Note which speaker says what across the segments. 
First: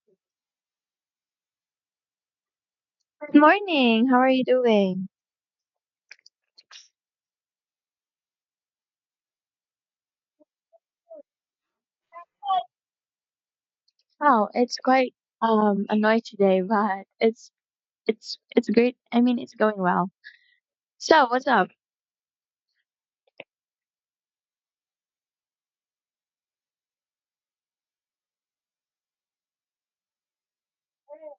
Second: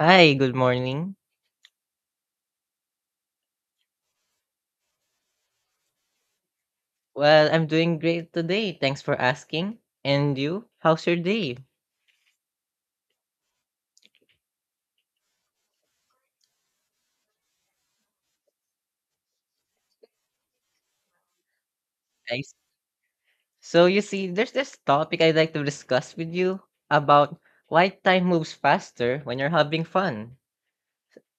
Speaker 1: Hi, good morning.
Speaker 2: Good morning. How are you doing?
Speaker 1: Well, I'm doing great today. Thanks for asking. And you? How's your day?
Speaker 2: Oh, it's quite annoyed today, but it's great. I mean, it's going well. So, what's up?
Speaker 1: Nice. So you see, there's this topic I'd like to discuss with you about why time moves faster when you're having fun.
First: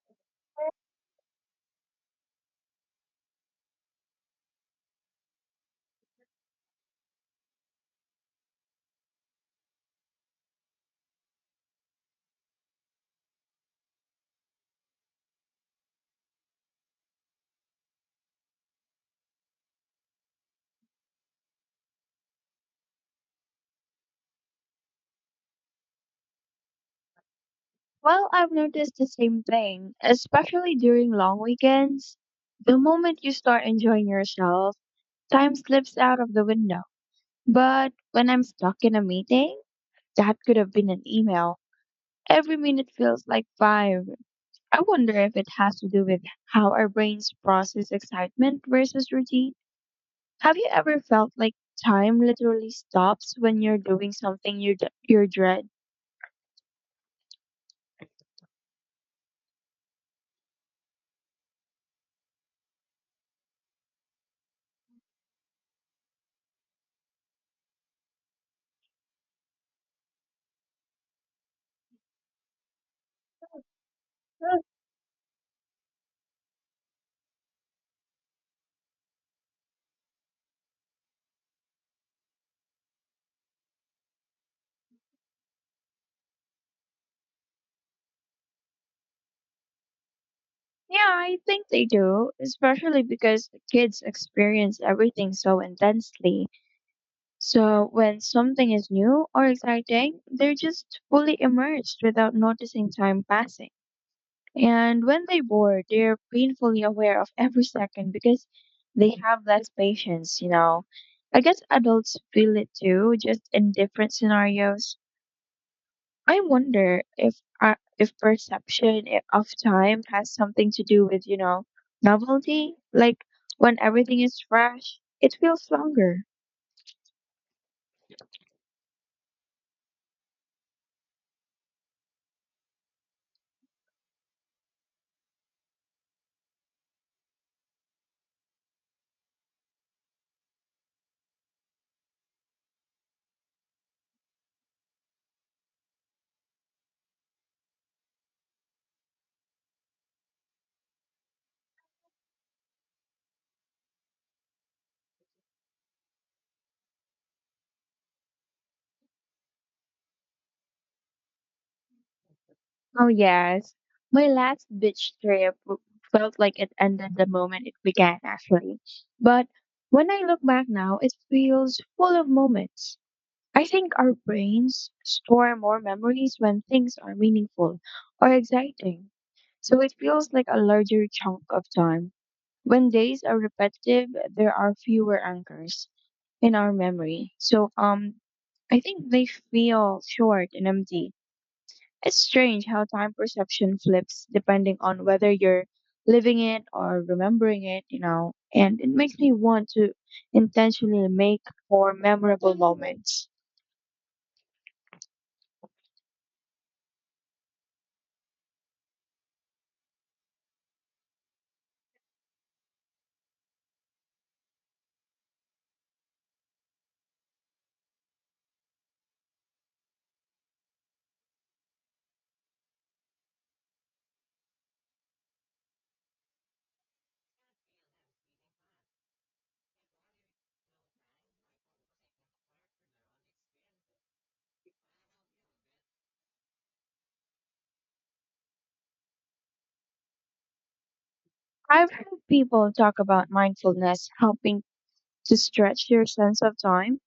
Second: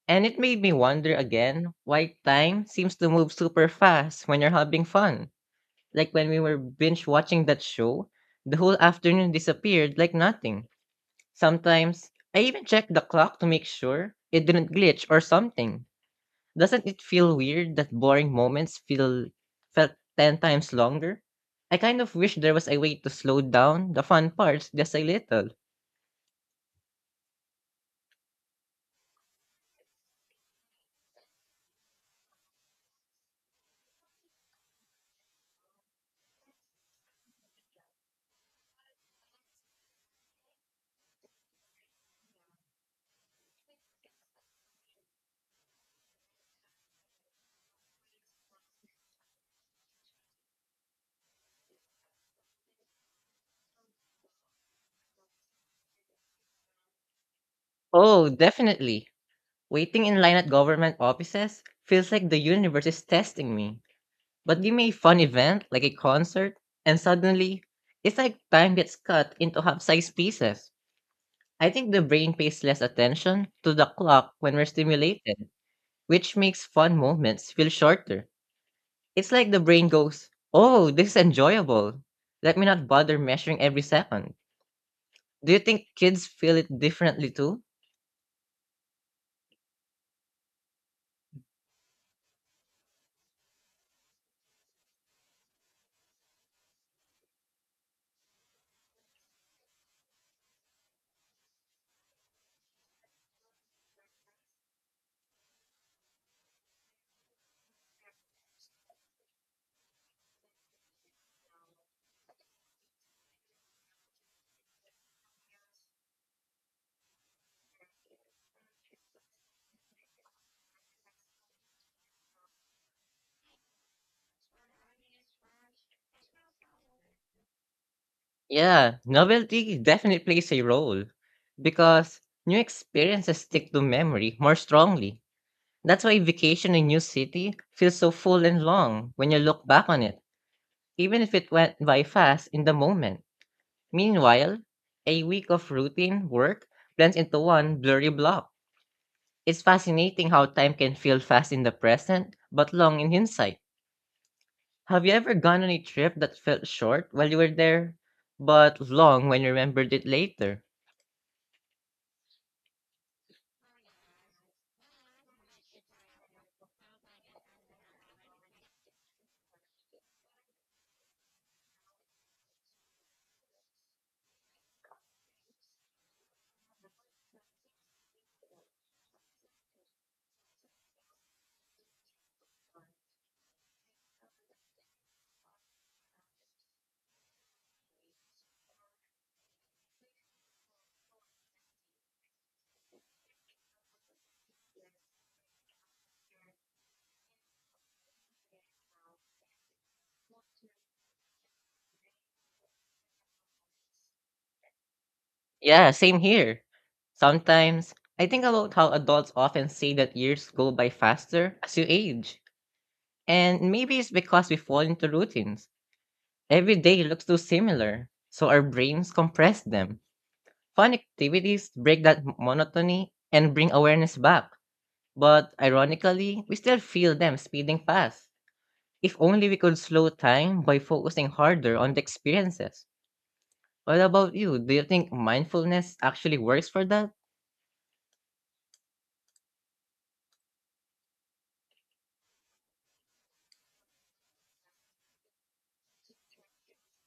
Speaker 1: And it made me wonder again why time seems to move super fast when you're having fun. Like when we were binge watching that show, the whole afternoon disappeared like nothing. Sometimes I even checked the clock to make sure it didn't glitch or something. Doesn't it feel weird that boring moments feel felt 10 times longer? I kind of wish there was a way to slow down the fun parts just a little.
Speaker 2: Well, I've noticed the same thing, especially during long weekends. The moment you start enjoying yourself, time slips out of the window. But when I'm stuck in a meeting, that could have been an email. Every minute feels like five. I wonder if it has to do with how our brains process excitement versus routine. Have you ever felt like time literally stops when you're doing something you are dread?
Speaker 1: Oh, definitely. Waiting in line at government offices feels like the universe is testing me. But give me a fun event, like a concert, and suddenly, it's like time gets cut into half-sized pieces. I think the brain pays less attention to the clock when
Speaker 2: Well,
Speaker 1: we're stimulated, which makes fun moments feel shorter. It's like the brain goes, "Oh, this is enjoyable. Let me not bother measuring every second." Do you think kids feel it differently too?
Speaker 2: yeah, I think they do, especially because the kids experience everything so intensely. So when something is new or exciting, they're just fully immersed without noticing time passing. And when they bored, they're painfully aware of every second because they have less patience, you know. I guess adults feel it too, just in different scenarios. I wonder if if of time has something to do with, you know, novelty. Like when everything is fresh, it feels longer.
Speaker 1: Yeah, novelty definitely plays a role because new experiences stick to memory more strongly. That's why vacation in a new city feels so full and long when you look back on it, even if it went by fast in the moment. Meanwhile, a week of routine work blends into one blurry block. It's fascinating how time can feel fast in the present, but long in hindsight. Have you ever gone on a trip that felt short while you were there, but long when you remembered it later?
Speaker 2: Oh, yes. My last beach trip w- felt like it ended the moment it began, actually. But when I look back now, it feels full of moments. I think our brains store more memories when things are meaningful or exciting. So it feels like a larger chunk of time. When days are repetitive, there are fewer anchors in our memory. So I think they feel short and empty. It's strange how time perception flips depending on whether you're living it or remembering it, you know, and it makes me want to intentionally make more memorable moments.
Speaker 1: Yeah, same here. Sometimes, I think about how adults often say that years go by faster as you age. And maybe it's because we fall into routines. Every day looks too similar, so our brains compress them. Fun activities break that monotony and bring awareness back. But ironically, we still feel them speeding past. If only we could slow time by focusing harder on the experiences. What about you? Do you think mindfulness actually works for that?
Speaker 2: I've heard people talk about mindfulness helping to stretch your sense of time,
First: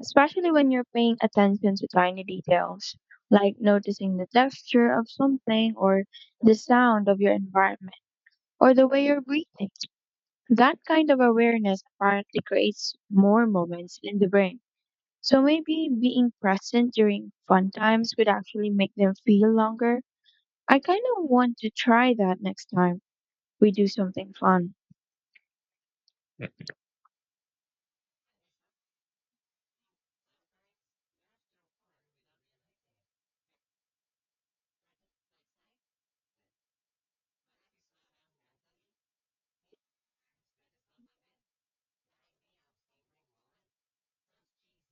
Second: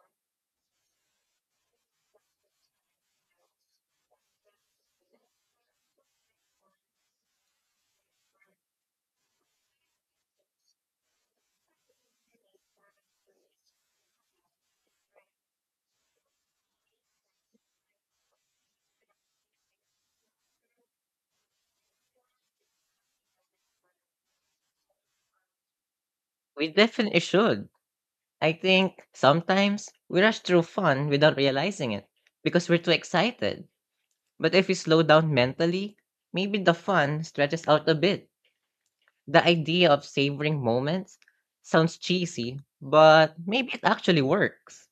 Speaker 2: especially when you're paying attention to tiny details, like noticing the texture of something or the sound of your environment or the way you're breathing. That kind of awareness apparently creates more moments in the brain. So maybe being present during fun times could actually make them feel longer. I kind of want to try that next time we do something fun.
Speaker 1: We definitely should. I think sometimes we rush through fun without realizing it because we're too excited. But if we slow down mentally, maybe the fun stretches out a bit. The idea of savoring moments sounds cheesy, but maybe it actually works.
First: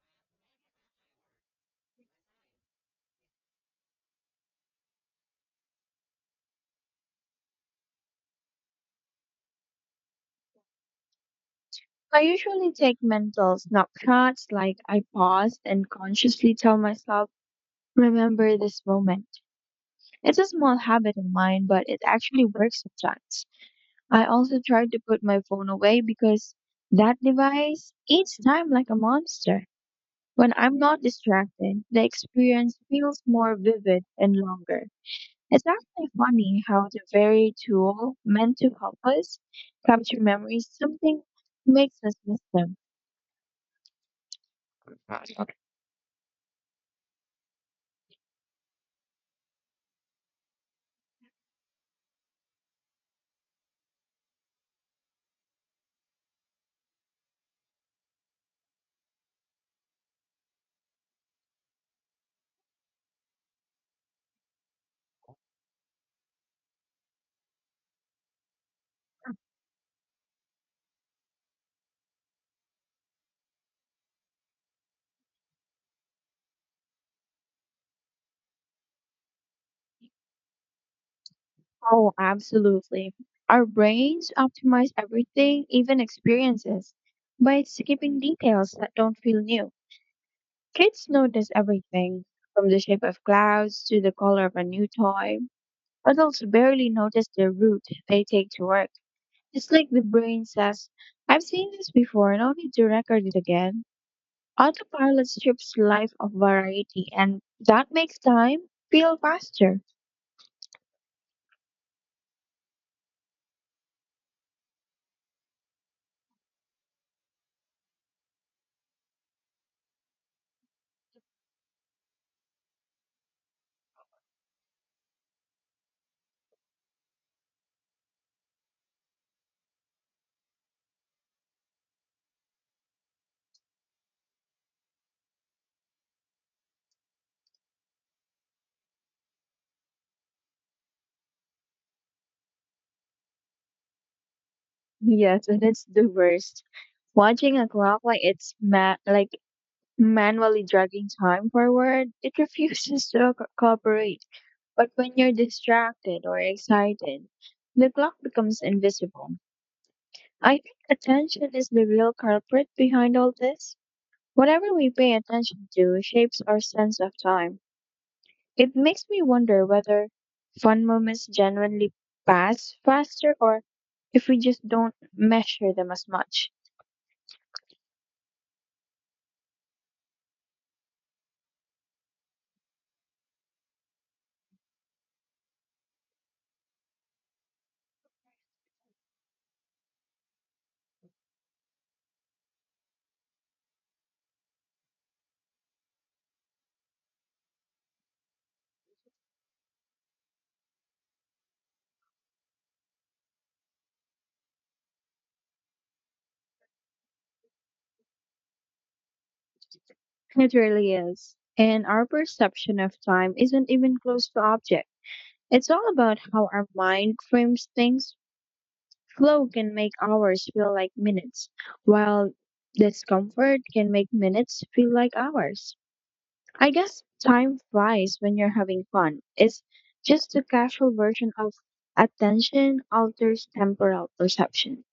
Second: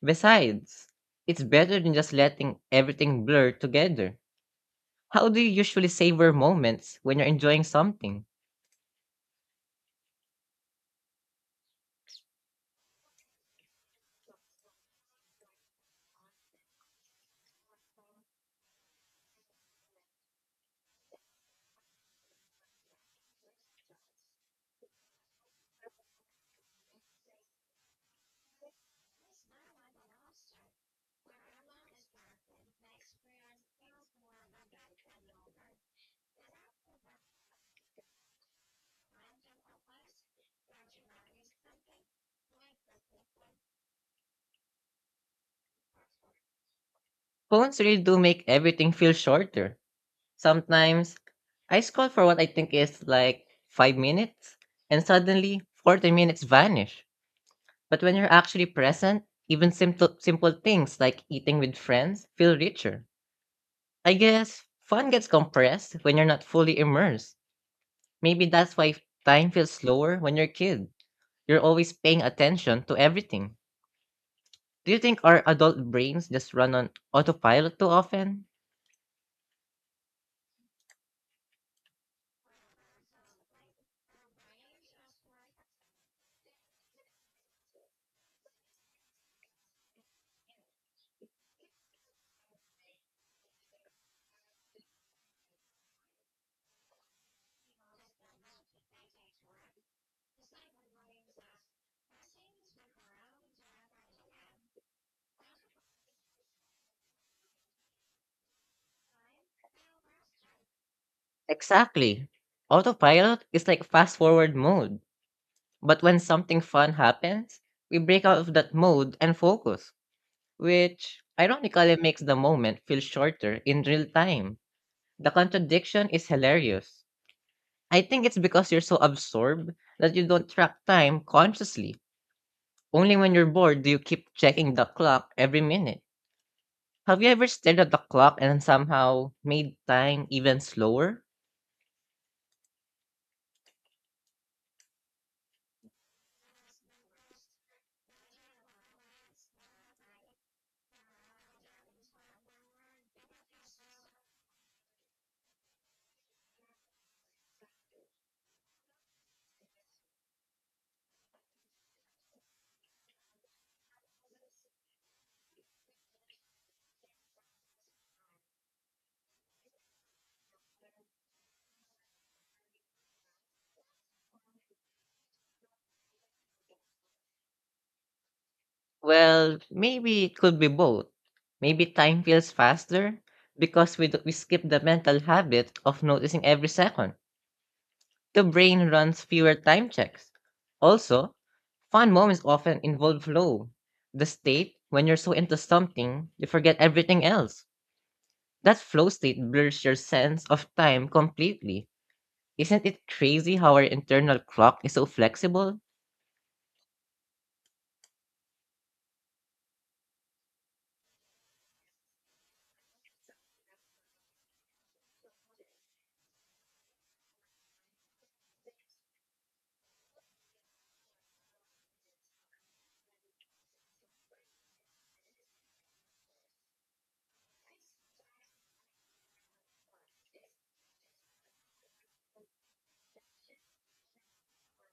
Speaker 1: Besides, it's better than just letting everything blur together. How do you usually savor moments when you're enjoying something?
Speaker 2: I usually take mental snapshots like I pause and consciously tell myself, remember this moment. It's a small habit of mine, but it actually works sometimes. I also try to put my phone away because that device eats time like a monster. When I'm not distracted, the experience feels more vivid and longer. It's actually funny how the very tool meant to help us capture memories, something makes us miss them.
Speaker 1: Phones really do make everything feel shorter. Sometimes I scroll for what I think is like 5 minutes and suddenly 40 minutes vanish. But when you're actually present, even simple things like eating with friends feel richer. I guess fun gets compressed when you're not fully immersed. Maybe that's why time feels slower when you're a kid. You're always paying attention to everything. Do you think our adult brains just run on autopilot too often?
Speaker 2: Oh, absolutely. Our brains optimize everything, even experiences, by skipping details that don't feel new. Kids notice everything, from the shape of clouds to the color of a new toy. Adults barely notice the route they take to work. It's like the brain says, I've seen this before, no need to record it again. Autopilot strips life of variety, and that makes time feel faster.
Speaker 1: Exactly. Autopilot is like fast forward mode. But when something fun happens, we break out of that mode and focus, which ironically makes the moment feel shorter in real time. The contradiction is hilarious. I think it's because you're so absorbed that you don't track time consciously. Only when you're bored do you keep checking the clock every minute. Have you ever stared at the clock and somehow made time even slower?
Speaker 2: Yes, and it's the worst. Watching a clock like like manually dragging time forward, it refuses to cooperate. But when you're distracted or excited, the clock becomes invisible. I think attention is the real culprit behind all this. Whatever we pay attention to shapes our sense of time. It makes me wonder whether fun moments genuinely pass faster or if we just don't measure them as much.
Speaker 1: Well, maybe it could be both. Maybe time feels faster because we skip the mental habit of noticing every second. The brain runs fewer time checks. Also, fun moments often involve flow. The state when you're so into something, you forget everything else. That flow state blurs your sense of time completely. Isn't it crazy how our internal clock is so flexible?
Speaker 2: It really is. And our perception of time isn't even close to object. It's all about how our mind frames things. Flow can make hours feel like minutes, while discomfort can make minutes feel like hours. I guess time flies when you're having fun. It's just a casual version of attention alters temporal perception.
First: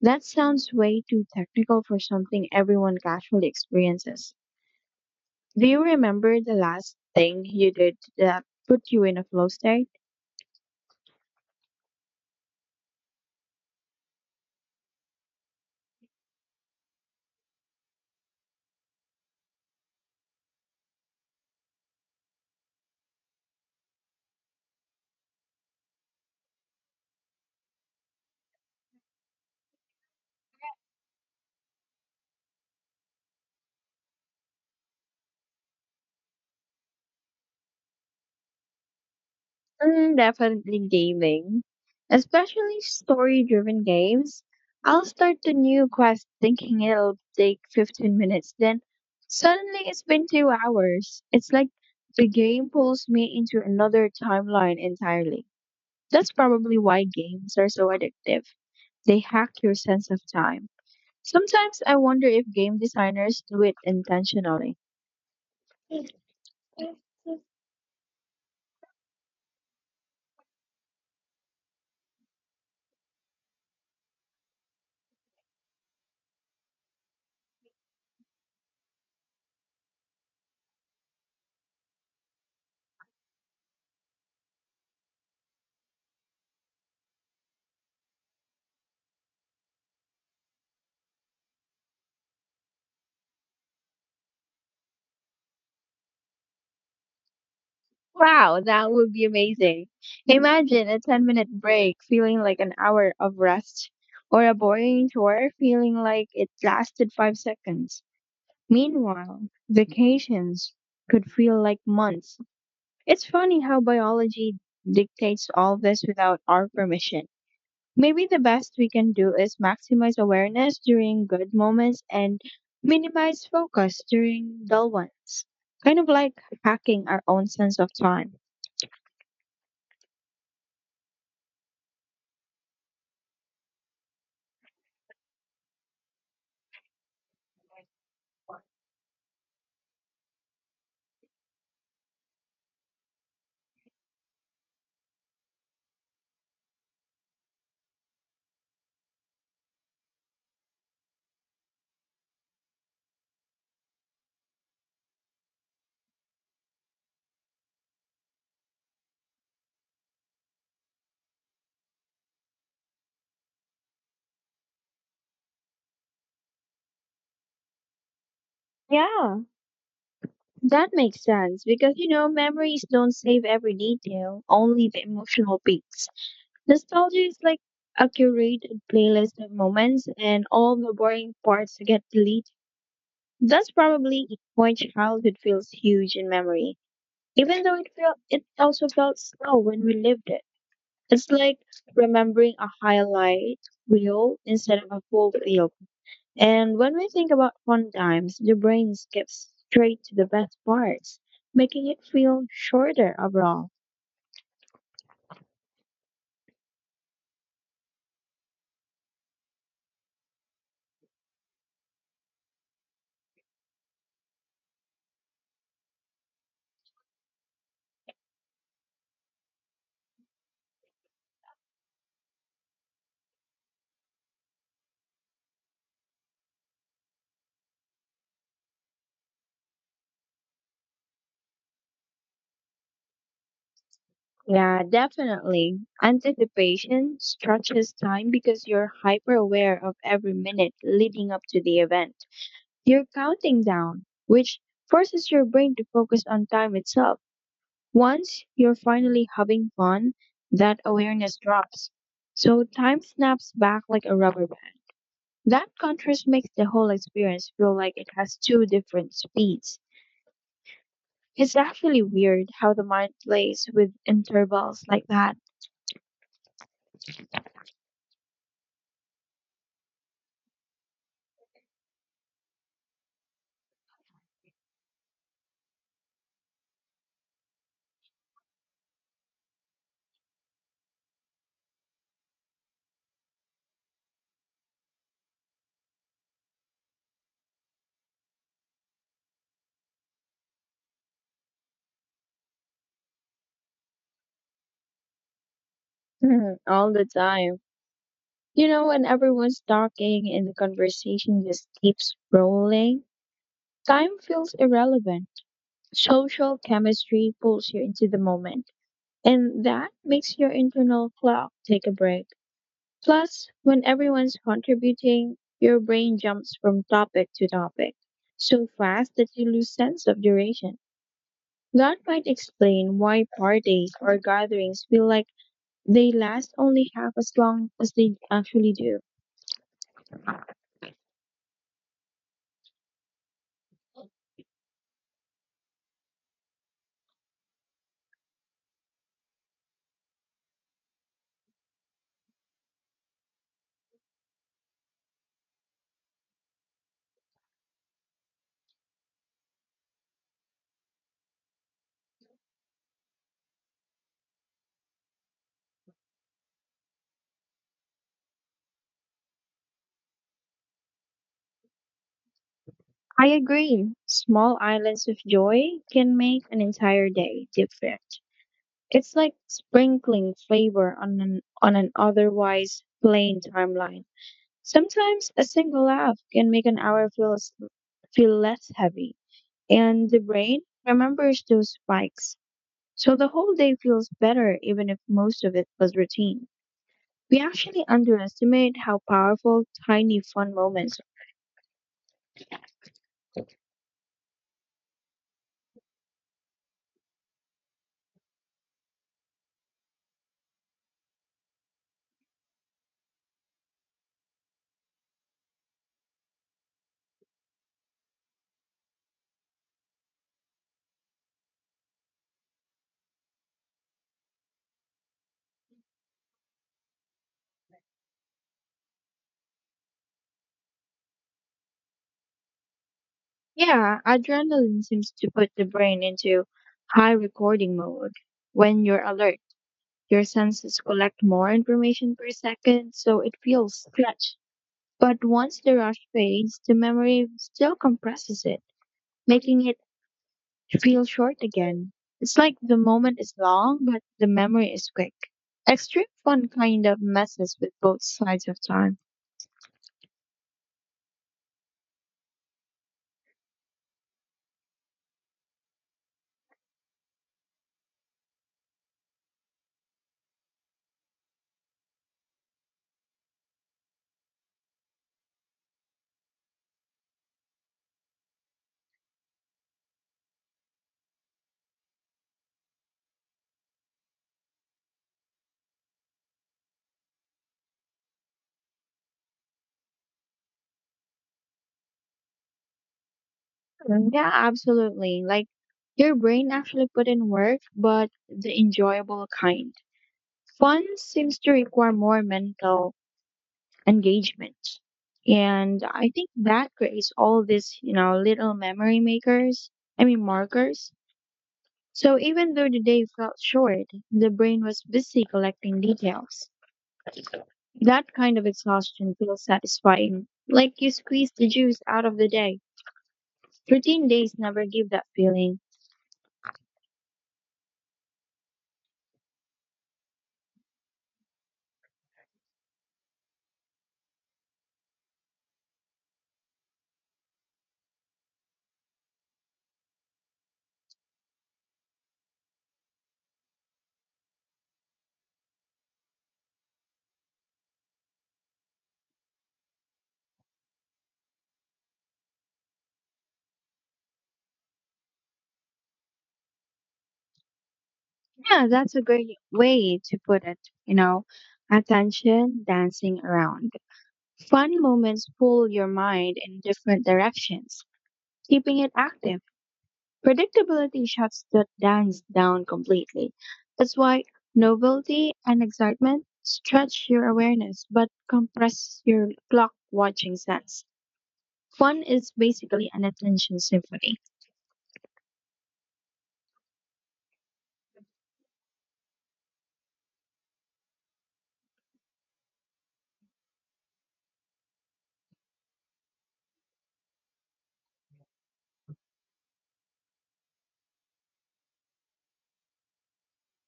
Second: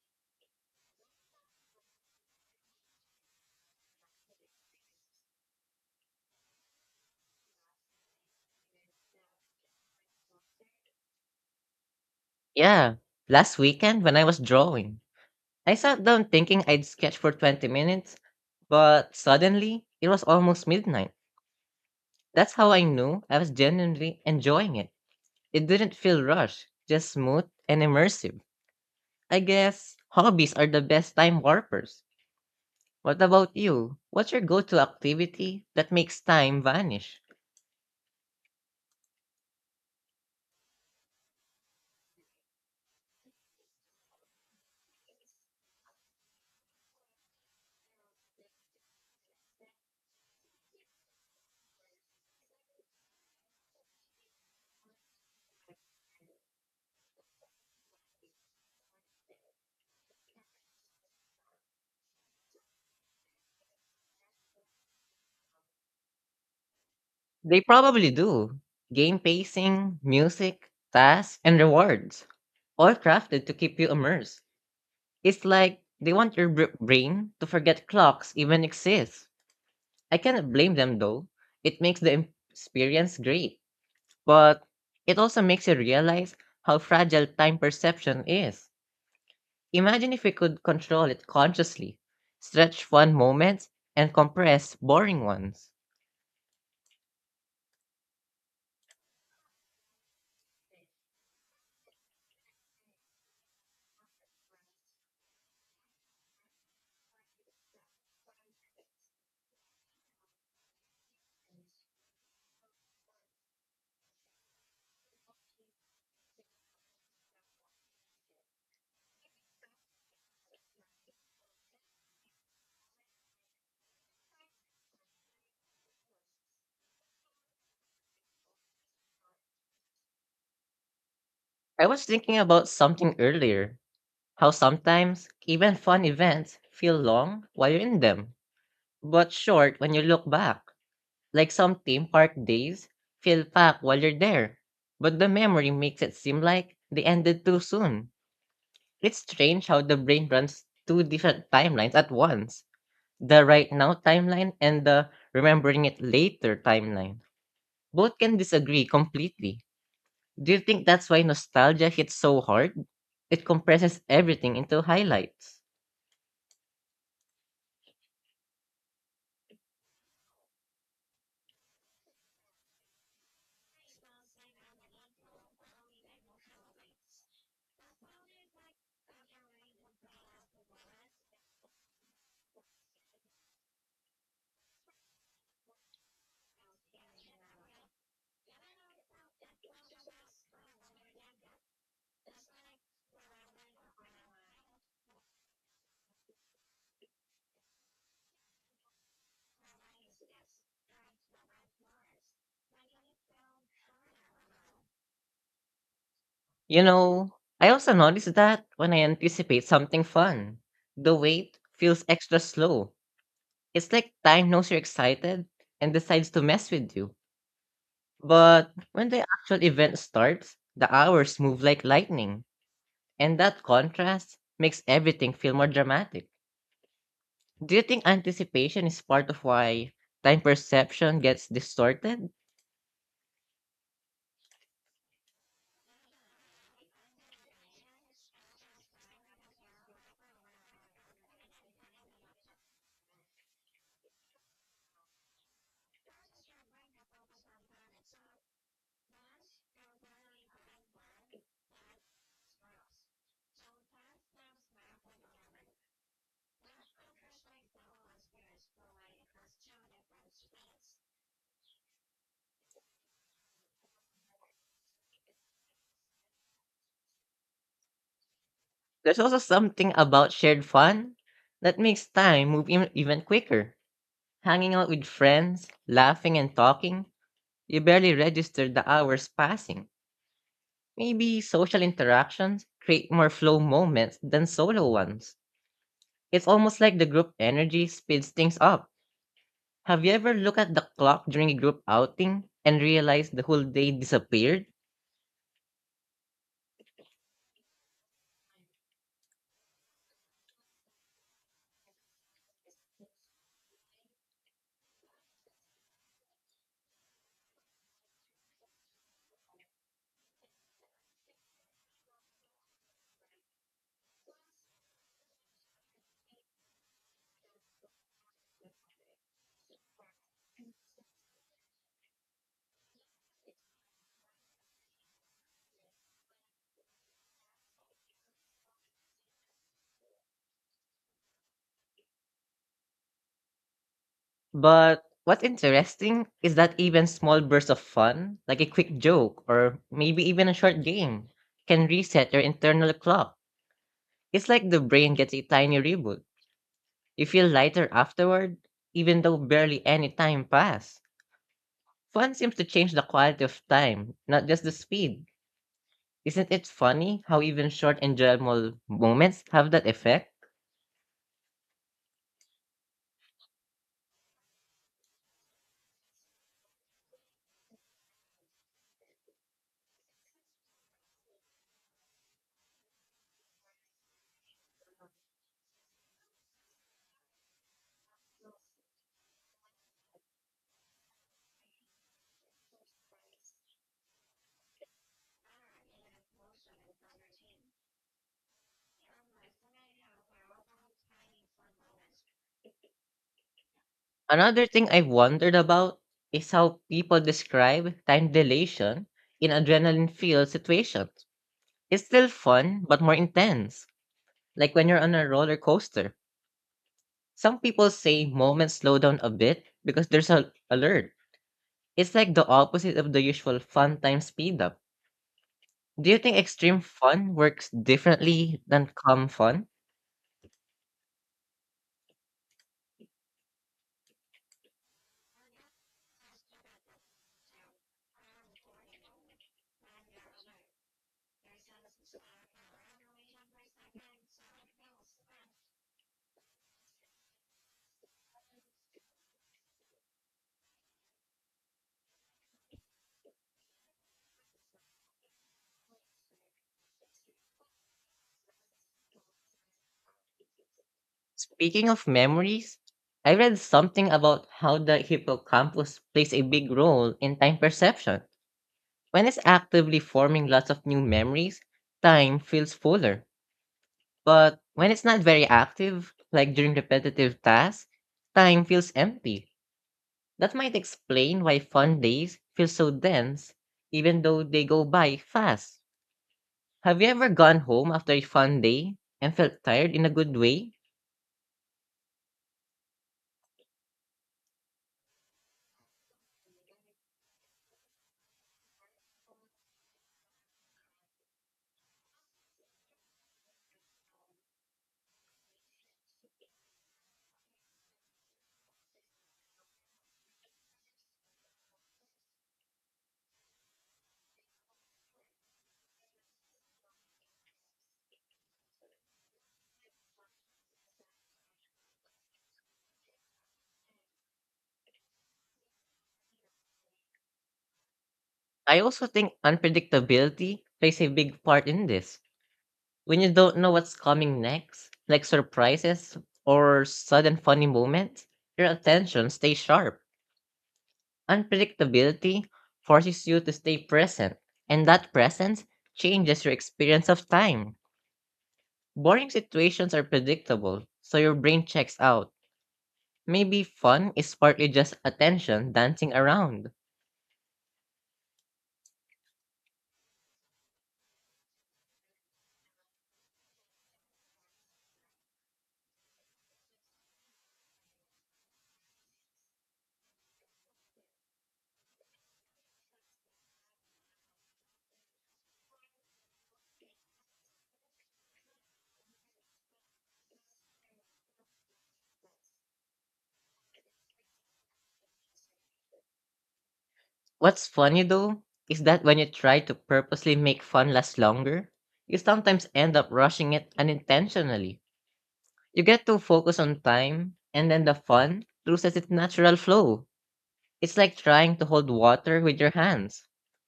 Speaker 2: That sounds way too technical for something everyone casually experiences. Do you remember the last thing you did that put you in a flow state?
Speaker 1: Yeah, last weekend when I was drawing, I sat down thinking I'd sketch for 20 minutes, but suddenly it was almost midnight. That's how I knew I was genuinely enjoying it. It didn't feel rushed, just smooth and immersive. I guess hobbies are the best time warpers. What about you? What's your go to activity that makes time vanish?
Speaker 2: Mm, definitely gaming, especially story-driven games. I'll start the new quest thinking it'll take 15 minutes, then suddenly it's been 2 hours. It's like the game pulls me into another timeline entirely. That's probably why games are so addictive. They hack your sense of time. Sometimes I wonder if game designers do it intentionally.
Speaker 1: They probably do. Game pacing, music, tasks, and rewards, all crafted to keep you immersed. It's like they want your brain to forget clocks even exist. I cannot blame them though. It makes the experience great, but it also makes you realize how fragile time perception is. Imagine if we could control it consciously, stretch fun moments and compress boring ones.
Speaker 2: Wow, that would be amazing. Imagine a 10-minute break feeling like an hour of rest, or a boring tour feeling like it lasted 5 seconds. Meanwhile, vacations could feel like months. It's funny how biology dictates all this without our permission. Maybe the best we can do is maximize awareness during good moments and minimize focus during dull ones. Kind of like hacking our own sense of time.
Speaker 1: I was thinking about something earlier how sometimes even fun events feel long while you're in them, but short when you look back. Like some theme park days feel packed while you're there, but the memory makes it seem like they ended too soon. It's strange how the brain runs two different timelines at once the right now timeline and the remembering it later timeline. Both can disagree completely. Do you think that's why nostalgia hits so hard? It compresses everything into highlights.
Speaker 2: Yeah, that makes sense because you know memories don't save every detail, only the emotional peaks. Nostalgia is like a curated playlist of moments and all the boring parts get deleted. That's probably why childhood feels huge in memory, even though it also felt slow when we lived it. It's like remembering a highlight reel instead of a full film. And when we think about fun times, the brain skips straight to the best parts, making it feel shorter overall.
Speaker 1: You know, I also notice that when I anticipate something fun, the wait feels extra slow. It's like time knows you're excited and decides to mess with you. But when the actual event starts, the hours move like lightning, and that contrast makes everything feel more dramatic. Do you think anticipation is part of why time perception gets distorted?
Speaker 2: Yeah, definitely. Anticipation stretches time because you're hyper aware of every minute leading up to the event. You're counting down, which forces your brain to focus on time itself. Once you're finally having fun, that awareness drops. So time snaps back like a rubber. That contrast makes the whole experience feel like it has two different speeds. It's actually weird how the mind plays with intervals like that.
Speaker 1: There's also something about shared fun that makes time move even quicker. Hanging out with friends, laughing and talking, you barely register the hours passing. Maybe social interactions create more flow moments than solo ones. It's almost like the group energy speeds things up. Have you ever looked at the clock during a group outing and realized the whole day disappeared?
Speaker 2: Mhm, all the time. You know, when everyone's talking and the conversation just keeps rolling, time feels irrelevant. Social chemistry pulls you into the moment, and that makes your internal clock take a break. Plus, when everyone's contributing, your brain jumps from topic to topic so fast that you lose sense of duration. That might explain why parties or gatherings feel like they last only half as long as they actually do.
Speaker 1: But what's interesting is that even small bursts of fun, like a quick joke or maybe even a short game, can reset your internal clock. It's like the brain gets a tiny reboot. You feel lighter afterward, even though barely any time passed. Fun seems to change the quality of time, not just the speed. Isn't it funny how even short enjoyable moments have that effect?
Speaker 2: I agree. Small islands of joy can make an entire day different. It's like sprinkling flavor on an otherwise plain timeline. Sometimes a single laugh can make an hour feel less heavy, and the brain remembers those spikes. So the whole day feels better even if most of it was routine. We actually underestimate how powerful tiny fun moments are.
Speaker 1: Another thing I've wondered about is how people describe time dilation in adrenaline filled situations. It's still fun, but more intense, like when you're on a roller coaster. Some people say moments slow down a bit because there's an alert. It's like the opposite of the usual fun time speed up. Do you think extreme fun works differently than calm fun?
Speaker 2: Yeah, adrenaline seems to put the brain into high recording mode. When you're alert, your senses collect more information per second, so it feels stretched. But once the rush fades, the memory still compresses it, making it feel short again. It's like the moment is long, but the memory is quick. Extreme fun kind of messes with both sides of time.
Speaker 1: Speaking of memories, I read something about how the hippocampus plays a big role in time perception. When it's actively forming lots of new memories, time feels fuller. But when it's not very active, like during repetitive tasks, time feels empty. That might explain why fun days feel so dense, even though they go by fast. Have you ever gone home after a fun day and felt tired in a good way?
Speaker 2: Mm, yeah, absolutely. Like your brain actually put in work, but the enjoyable kind. Fun seems to require more mental engagement. And I think that creates all these, you know, little memory makers, I mean, markers. So even though the day felt short, the brain was busy collecting details. That kind of exhaustion feels satisfying, like you squeeze the juice out of the day. Routine days never give that feeling.
Speaker 1: I also think unpredictability plays a big part in this. When you don't know what's coming next, like surprises or sudden funny moments, your attention stays sharp. Unpredictability forces you to stay present, and that presence changes your experience of time. Boring situations are predictable, so your brain checks out. Maybe fun is partly just attention dancing around.
Speaker 2: Yeah, that's a great way to put it, you know, attention dancing around. Fun moments pull your mind in different directions, keeping it active. Predictability shuts the dance down completely. That's why novelty and excitement stretch your awareness but compress your clock watching sense. Fun is basically an attention symphony.
Speaker 1: What's funny though is that when you try to purposely make fun last longer, you sometimes end up rushing it unintentionally. You get too focused on time, and then the fun loses its natural flow. It's like trying to hold water with your hands.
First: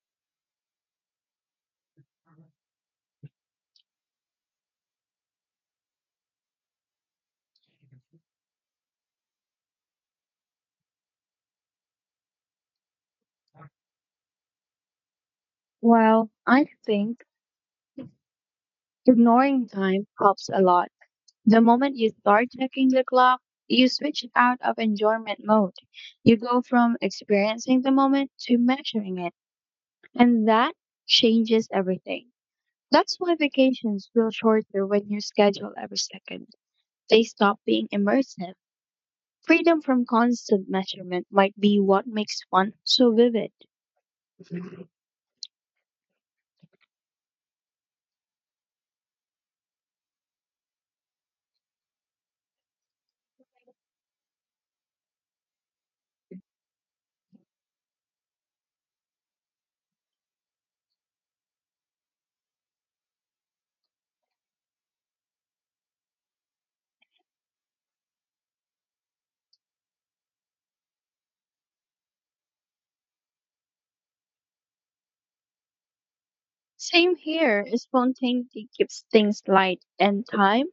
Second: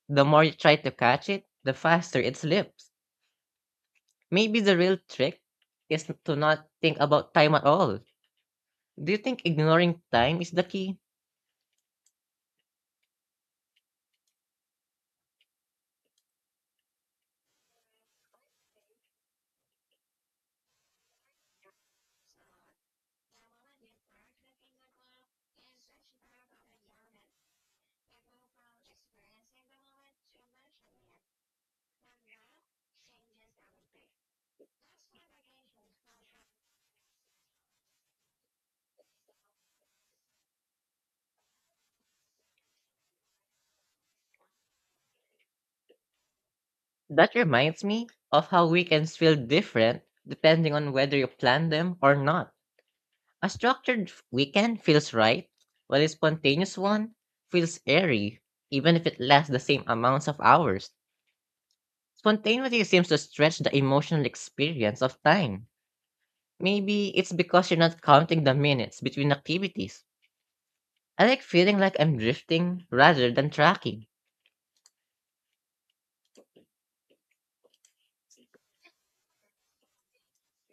Speaker 1: The more you try to catch it, the faster it slips. Maybe the real trick is to not think about time at all. Do you think ignoring time is the key?
Speaker 2: Well, I think ignoring time helps a lot. The moment you start checking the clock, you switch out of enjoyment mode. You go from experiencing the moment to measuring it, and that changes everything. That's why vacations feel shorter when you schedule every second. They stop being immersive. Freedom from constant measurement might be what makes one so vivid.
Speaker 1: That reminds me of how weekends feel different depending on whether you plan them or not. A structured weekend feels right, while a spontaneous one feels airy, even if it lasts the same amounts of hours. Spontaneity seems to stretch the emotional experience of time. Maybe it's because you're not counting the minutes between activities. I like feeling like I'm drifting rather than tracking.
Speaker 2: Same here, spontaneity keeps things light, and time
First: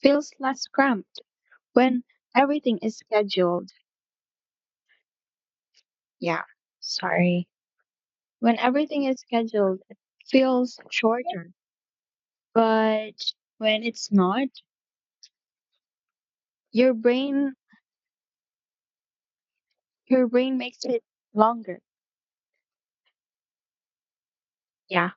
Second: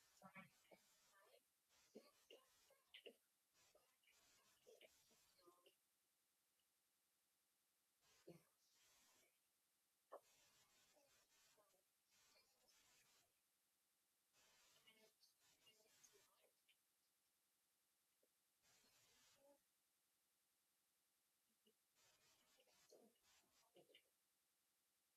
Speaker 2: feels less cramped when everything is scheduled. Yeah, sorry. When everything is scheduled, it feels shorter. But when it's not, your brain your brain makes it longer. Yeah,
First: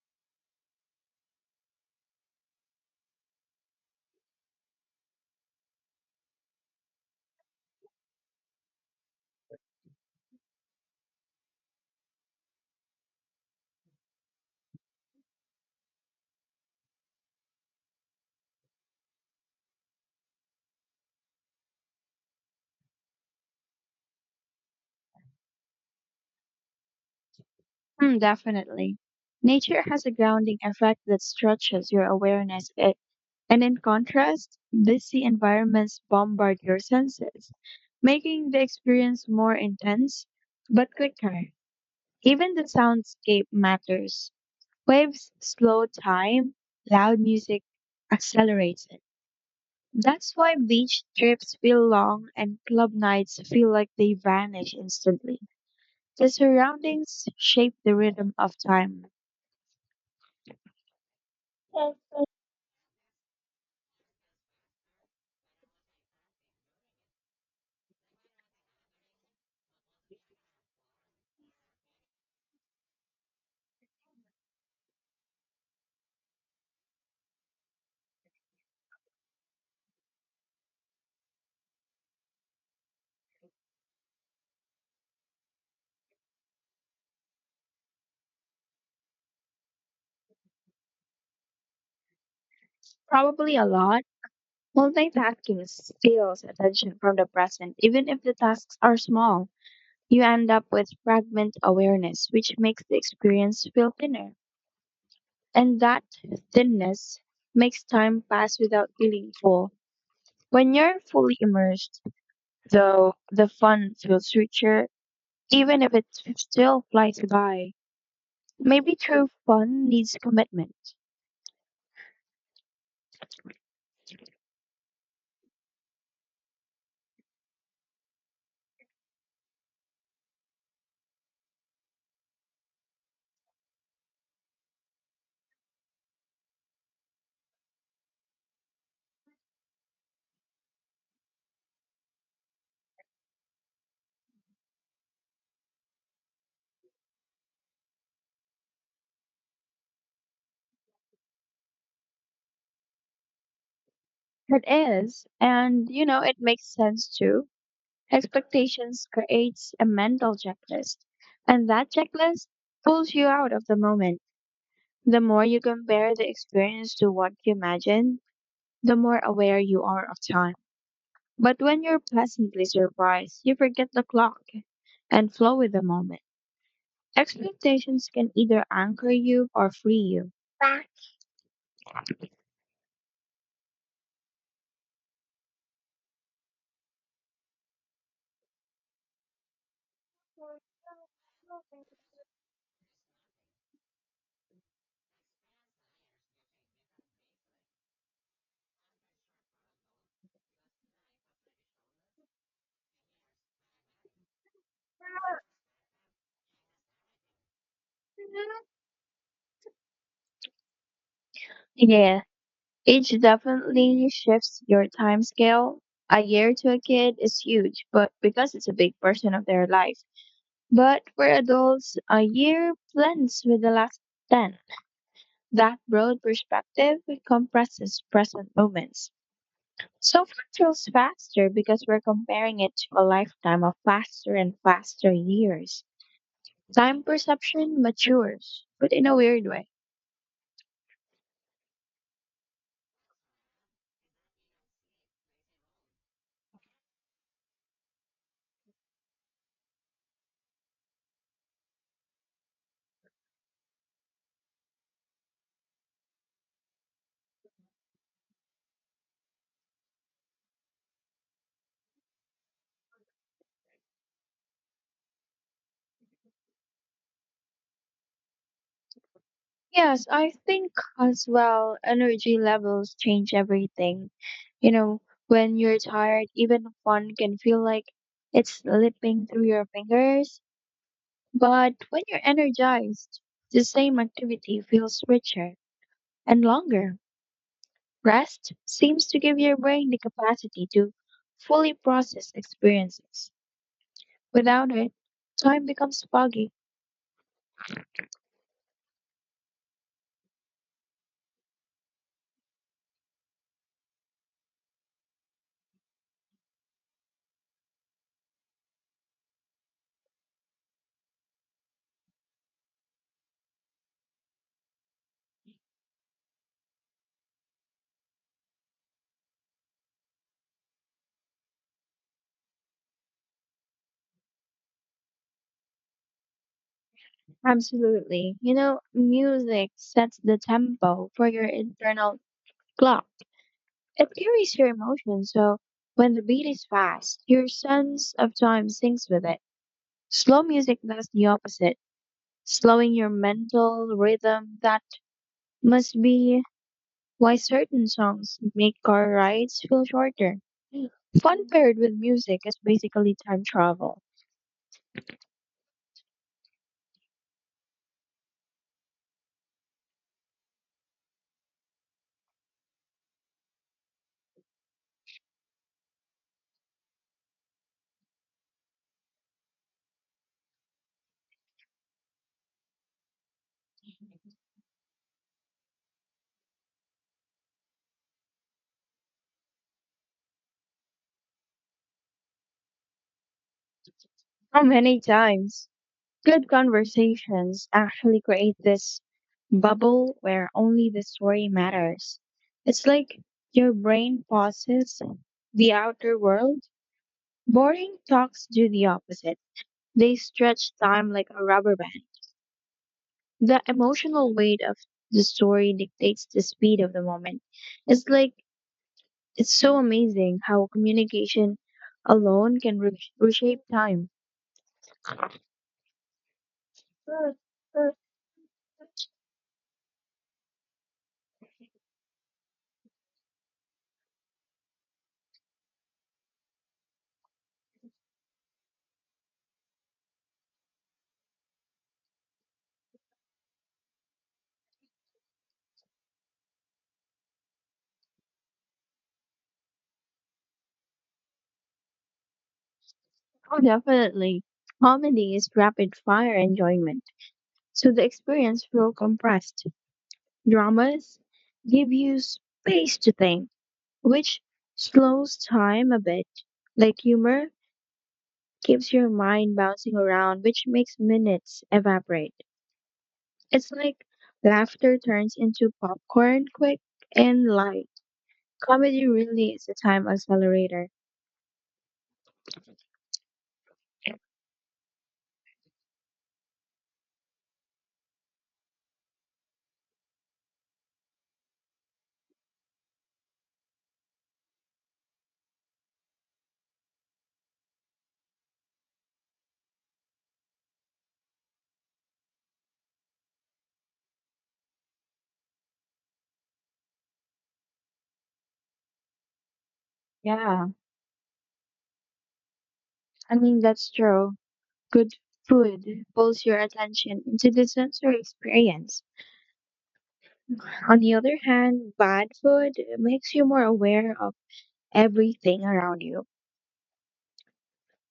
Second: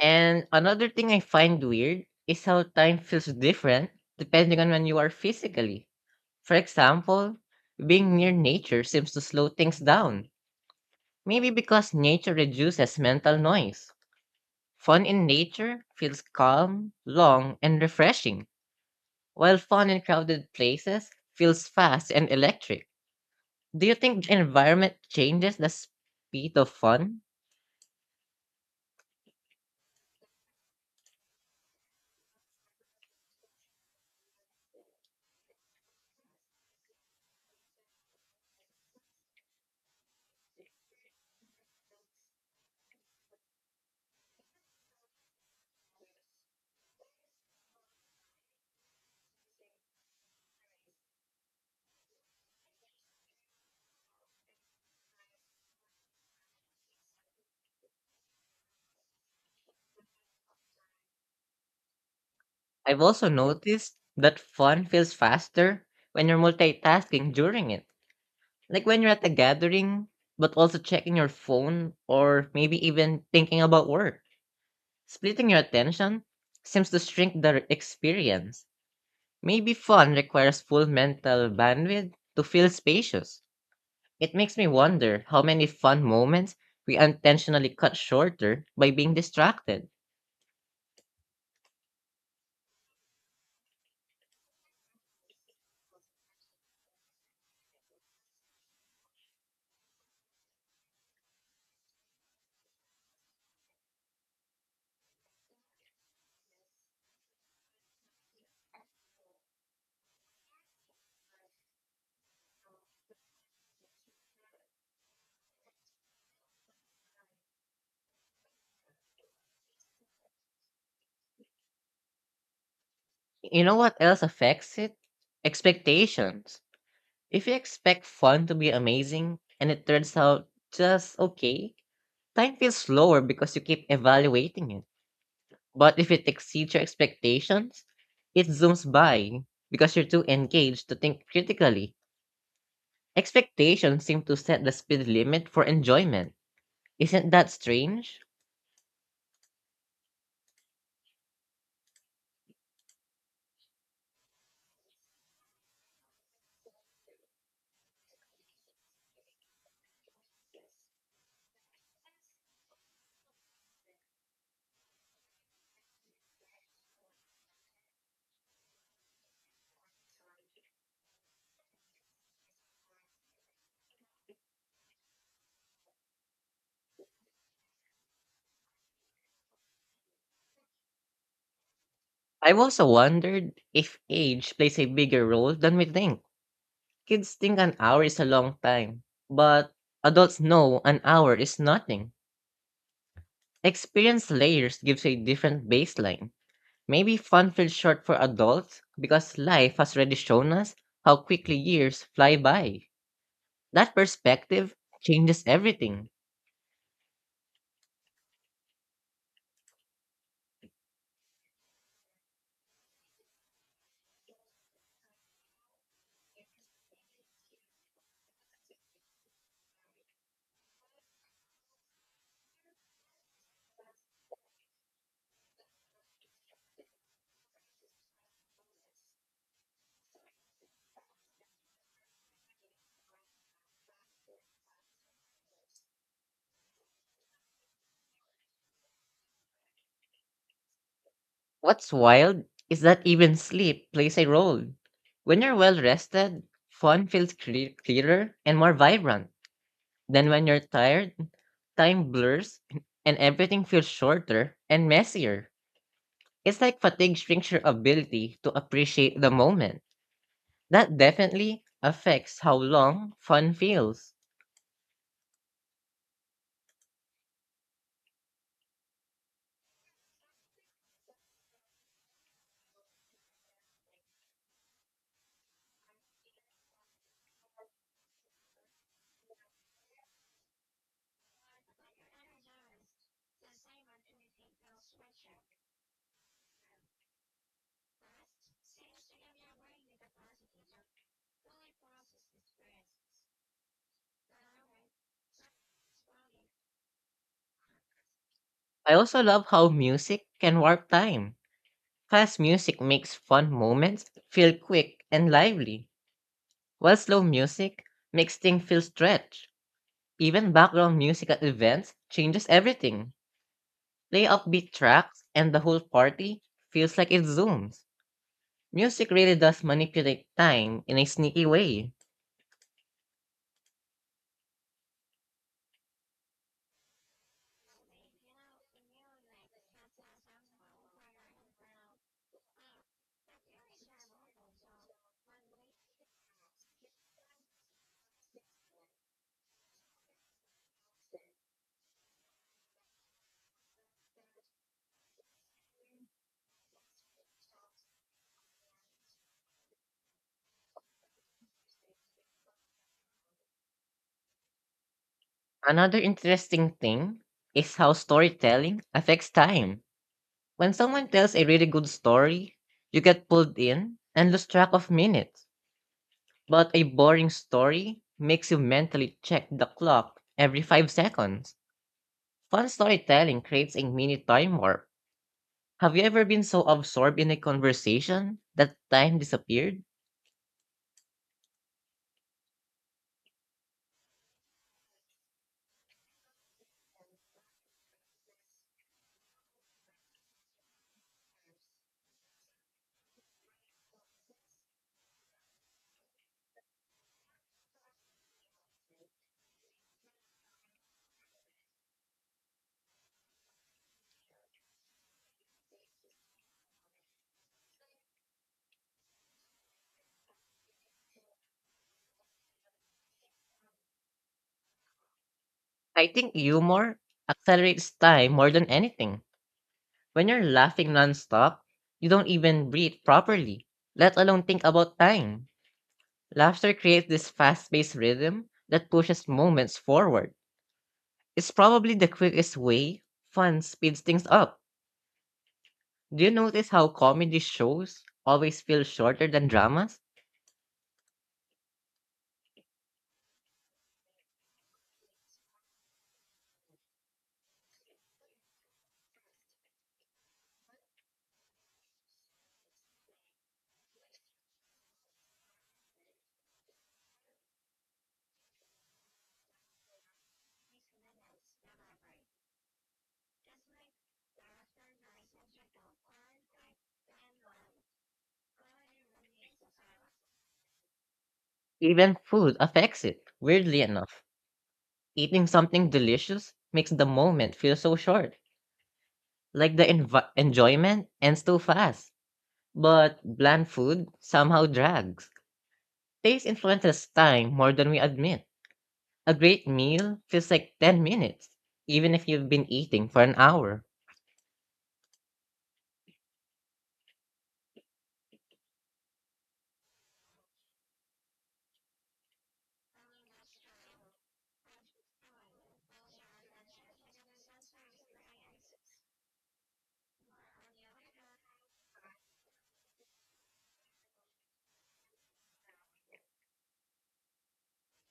Speaker 1: And another thing I find weird is how time feels different depending on when you are physically. For example, being near nature seems to slow things down. Maybe because nature reduces mental noise. Fun in nature feels calm, long, and refreshing, while fun in crowded places feels fast and electric. Do you think the environment changes the speed of fun?
Speaker 2: hmm, definitely. Nature has a grounding effect that stretches your awareness. And in contrast, busy environments bombard your senses, making the experience more intense but quicker. Even the soundscape matters. Waves slow time, loud music accelerates it. That's why beach trips feel long and club nights feel like they vanish instantly. The surroundings shape the rhythm of time.
Speaker 1: I've also noticed that fun feels faster when you're multitasking during it. Like when you're at a gathering, but also checking your phone or maybe even thinking about work. Splitting your attention seems to shrink the experience. Maybe fun requires full mental bandwidth to feel spacious. It makes me wonder how many fun moments we intentionally cut shorter by being distracted.
Speaker 2: Probably a lot. Multitasking steals attention from the present, even if the tasks are small. You end up with fragment awareness, which makes the experience feel thinner. And that thinness makes time pass without feeling full. When you're fully immersed, though, the fun feels richer, even if it still flies by. Maybe true fun needs commitment.
Speaker 1: You know what else affects it? Expectations. If you expect fun to be amazing and it turns out just okay, time feels slower because you keep evaluating it. But if it exceeds your expectations, it zooms by because you're too engaged to think critically. Expectations seem to set the speed limit for enjoyment. Isn't that strange?
Speaker 2: It is, and you know, it makes sense too. Expectations creates a mental checklist, and that checklist pulls you out of the moment. The more you compare the experience to what you imagine, the more aware you are of time. But when you're pleasantly surprised, you forget the clock and flow with the moment. Expectations can either anchor you or free you.
Speaker 1: I've also wondered if age plays a bigger role than we think. Kids think an hour is a long time, but adults know an hour is nothing. Experience layers gives a different baseline. Maybe fun feels short for adults because life has already shown us how quickly years fly by. That perspective changes everything.
Speaker 2: Yeah, age definitely shifts your time scale. A year to a kid is huge, but because it's a big portion of their life. But for adults, a year blends with the last 10. That broad perspective compresses present moments. So far feels faster because we're comparing it to a lifetime of faster and faster years. Time perception matures, but in a weird way.
Speaker 1: What's wild is that even sleep plays a role. When you're well rested, fun feels clear, clearer and more vibrant. Then when you're tired, time blurs and everything feels shorter and messier. It's like fatigue shrinks your ability to appreciate the moment. That definitely affects how long fun feels.
Speaker 2: Yes, I think as well, energy levels change everything. You know, when you're tired, even fun can feel like it's slipping through your fingers. But when you're energized, the same activity feels richer and longer. Rest seems to give your brain the capacity to fully process experiences. Without it, time becomes foggy.
Speaker 1: I also love how music can warp time. Fast music makes fun moments feel quick and lively, while slow music makes things feel stretched. Even background music at events changes everything. Play upbeat tracks, and the whole party feels like it zooms. Music really does manipulate time in a sneaky way.
Speaker 2: Absolutely. You know, music sets the tempo for your internal clock. It carries your emotions, so when the beat is fast, your sense of time syncs with it. Slow music does the opposite, slowing your mental rhythm. That must be why certain songs make car rides feel shorter. Fun paired with music is basically time travel.
Speaker 1: Another interesting thing is how storytelling affects time. When someone tells a really good story, you get pulled in and lose track of minutes. But a boring story makes you mentally check the clock every 5 seconds. Fun storytelling creates a mini time warp. Have you ever been so absorbed in a conversation that time disappeared?
Speaker 2: How many times? Good conversations actually create this bubble where only the story matters. It's like your brain pauses the outer world. Boring talks do the opposite. They stretch time like a rubber band. The emotional weight of the story dictates the speed of the moment. It's like it's so amazing how communication alone can reshape time.
Speaker 1: I think humor accelerates time more than anything. When you're laughing nonstop, you don't even breathe properly, let alone think about time. Laughter creates this fast paced rhythm that pushes moments forward. It's probably the quickest way fun speeds things up. Do you notice how comedy shows always feel shorter than dramas?
Speaker 2: Oh, definitely. Comedy is rapid fire enjoyment, so the experience feels compressed. Dramas give you space to think, which slows time a bit. Like humor keeps your mind bouncing around, which makes minutes evaporate. It's like laughter turns into popcorn quick and light. Comedy really is a time accelerator.
Speaker 1: Even food affects it, weirdly enough. Eating something delicious makes the moment feel so short, like the enjoyment ends too fast. But bland food somehow drags. Taste influences time more than we admit. A great meal feels like 10 minutes, even if you've been eating for an hour.
Speaker 2: Yeah, I mean, that's true. Good food pulls your attention into the sensory experience. On the other hand, bad food makes you more aware of everything around you,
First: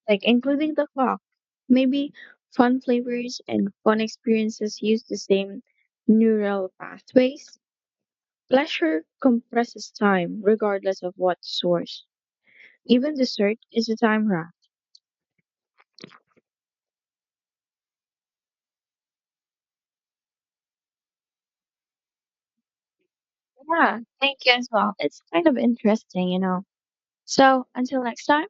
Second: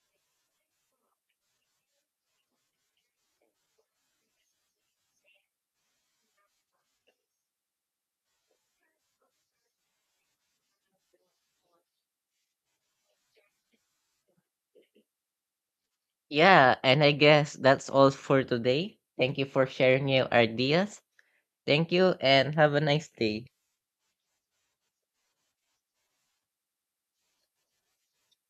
Speaker 2: like including the clock. Maybe fun flavors and fun experiences use the same neural pathways. Pleasure compresses time, regardless of what source. Even dessert is a time wrap.
Speaker 1: Yeah, and I guess that's all for today. Thank you for sharing your ideas. Thank you and have a nice day.
Speaker 2: Yeah, thank you as well. It's kind of interesting, you know. So until next time.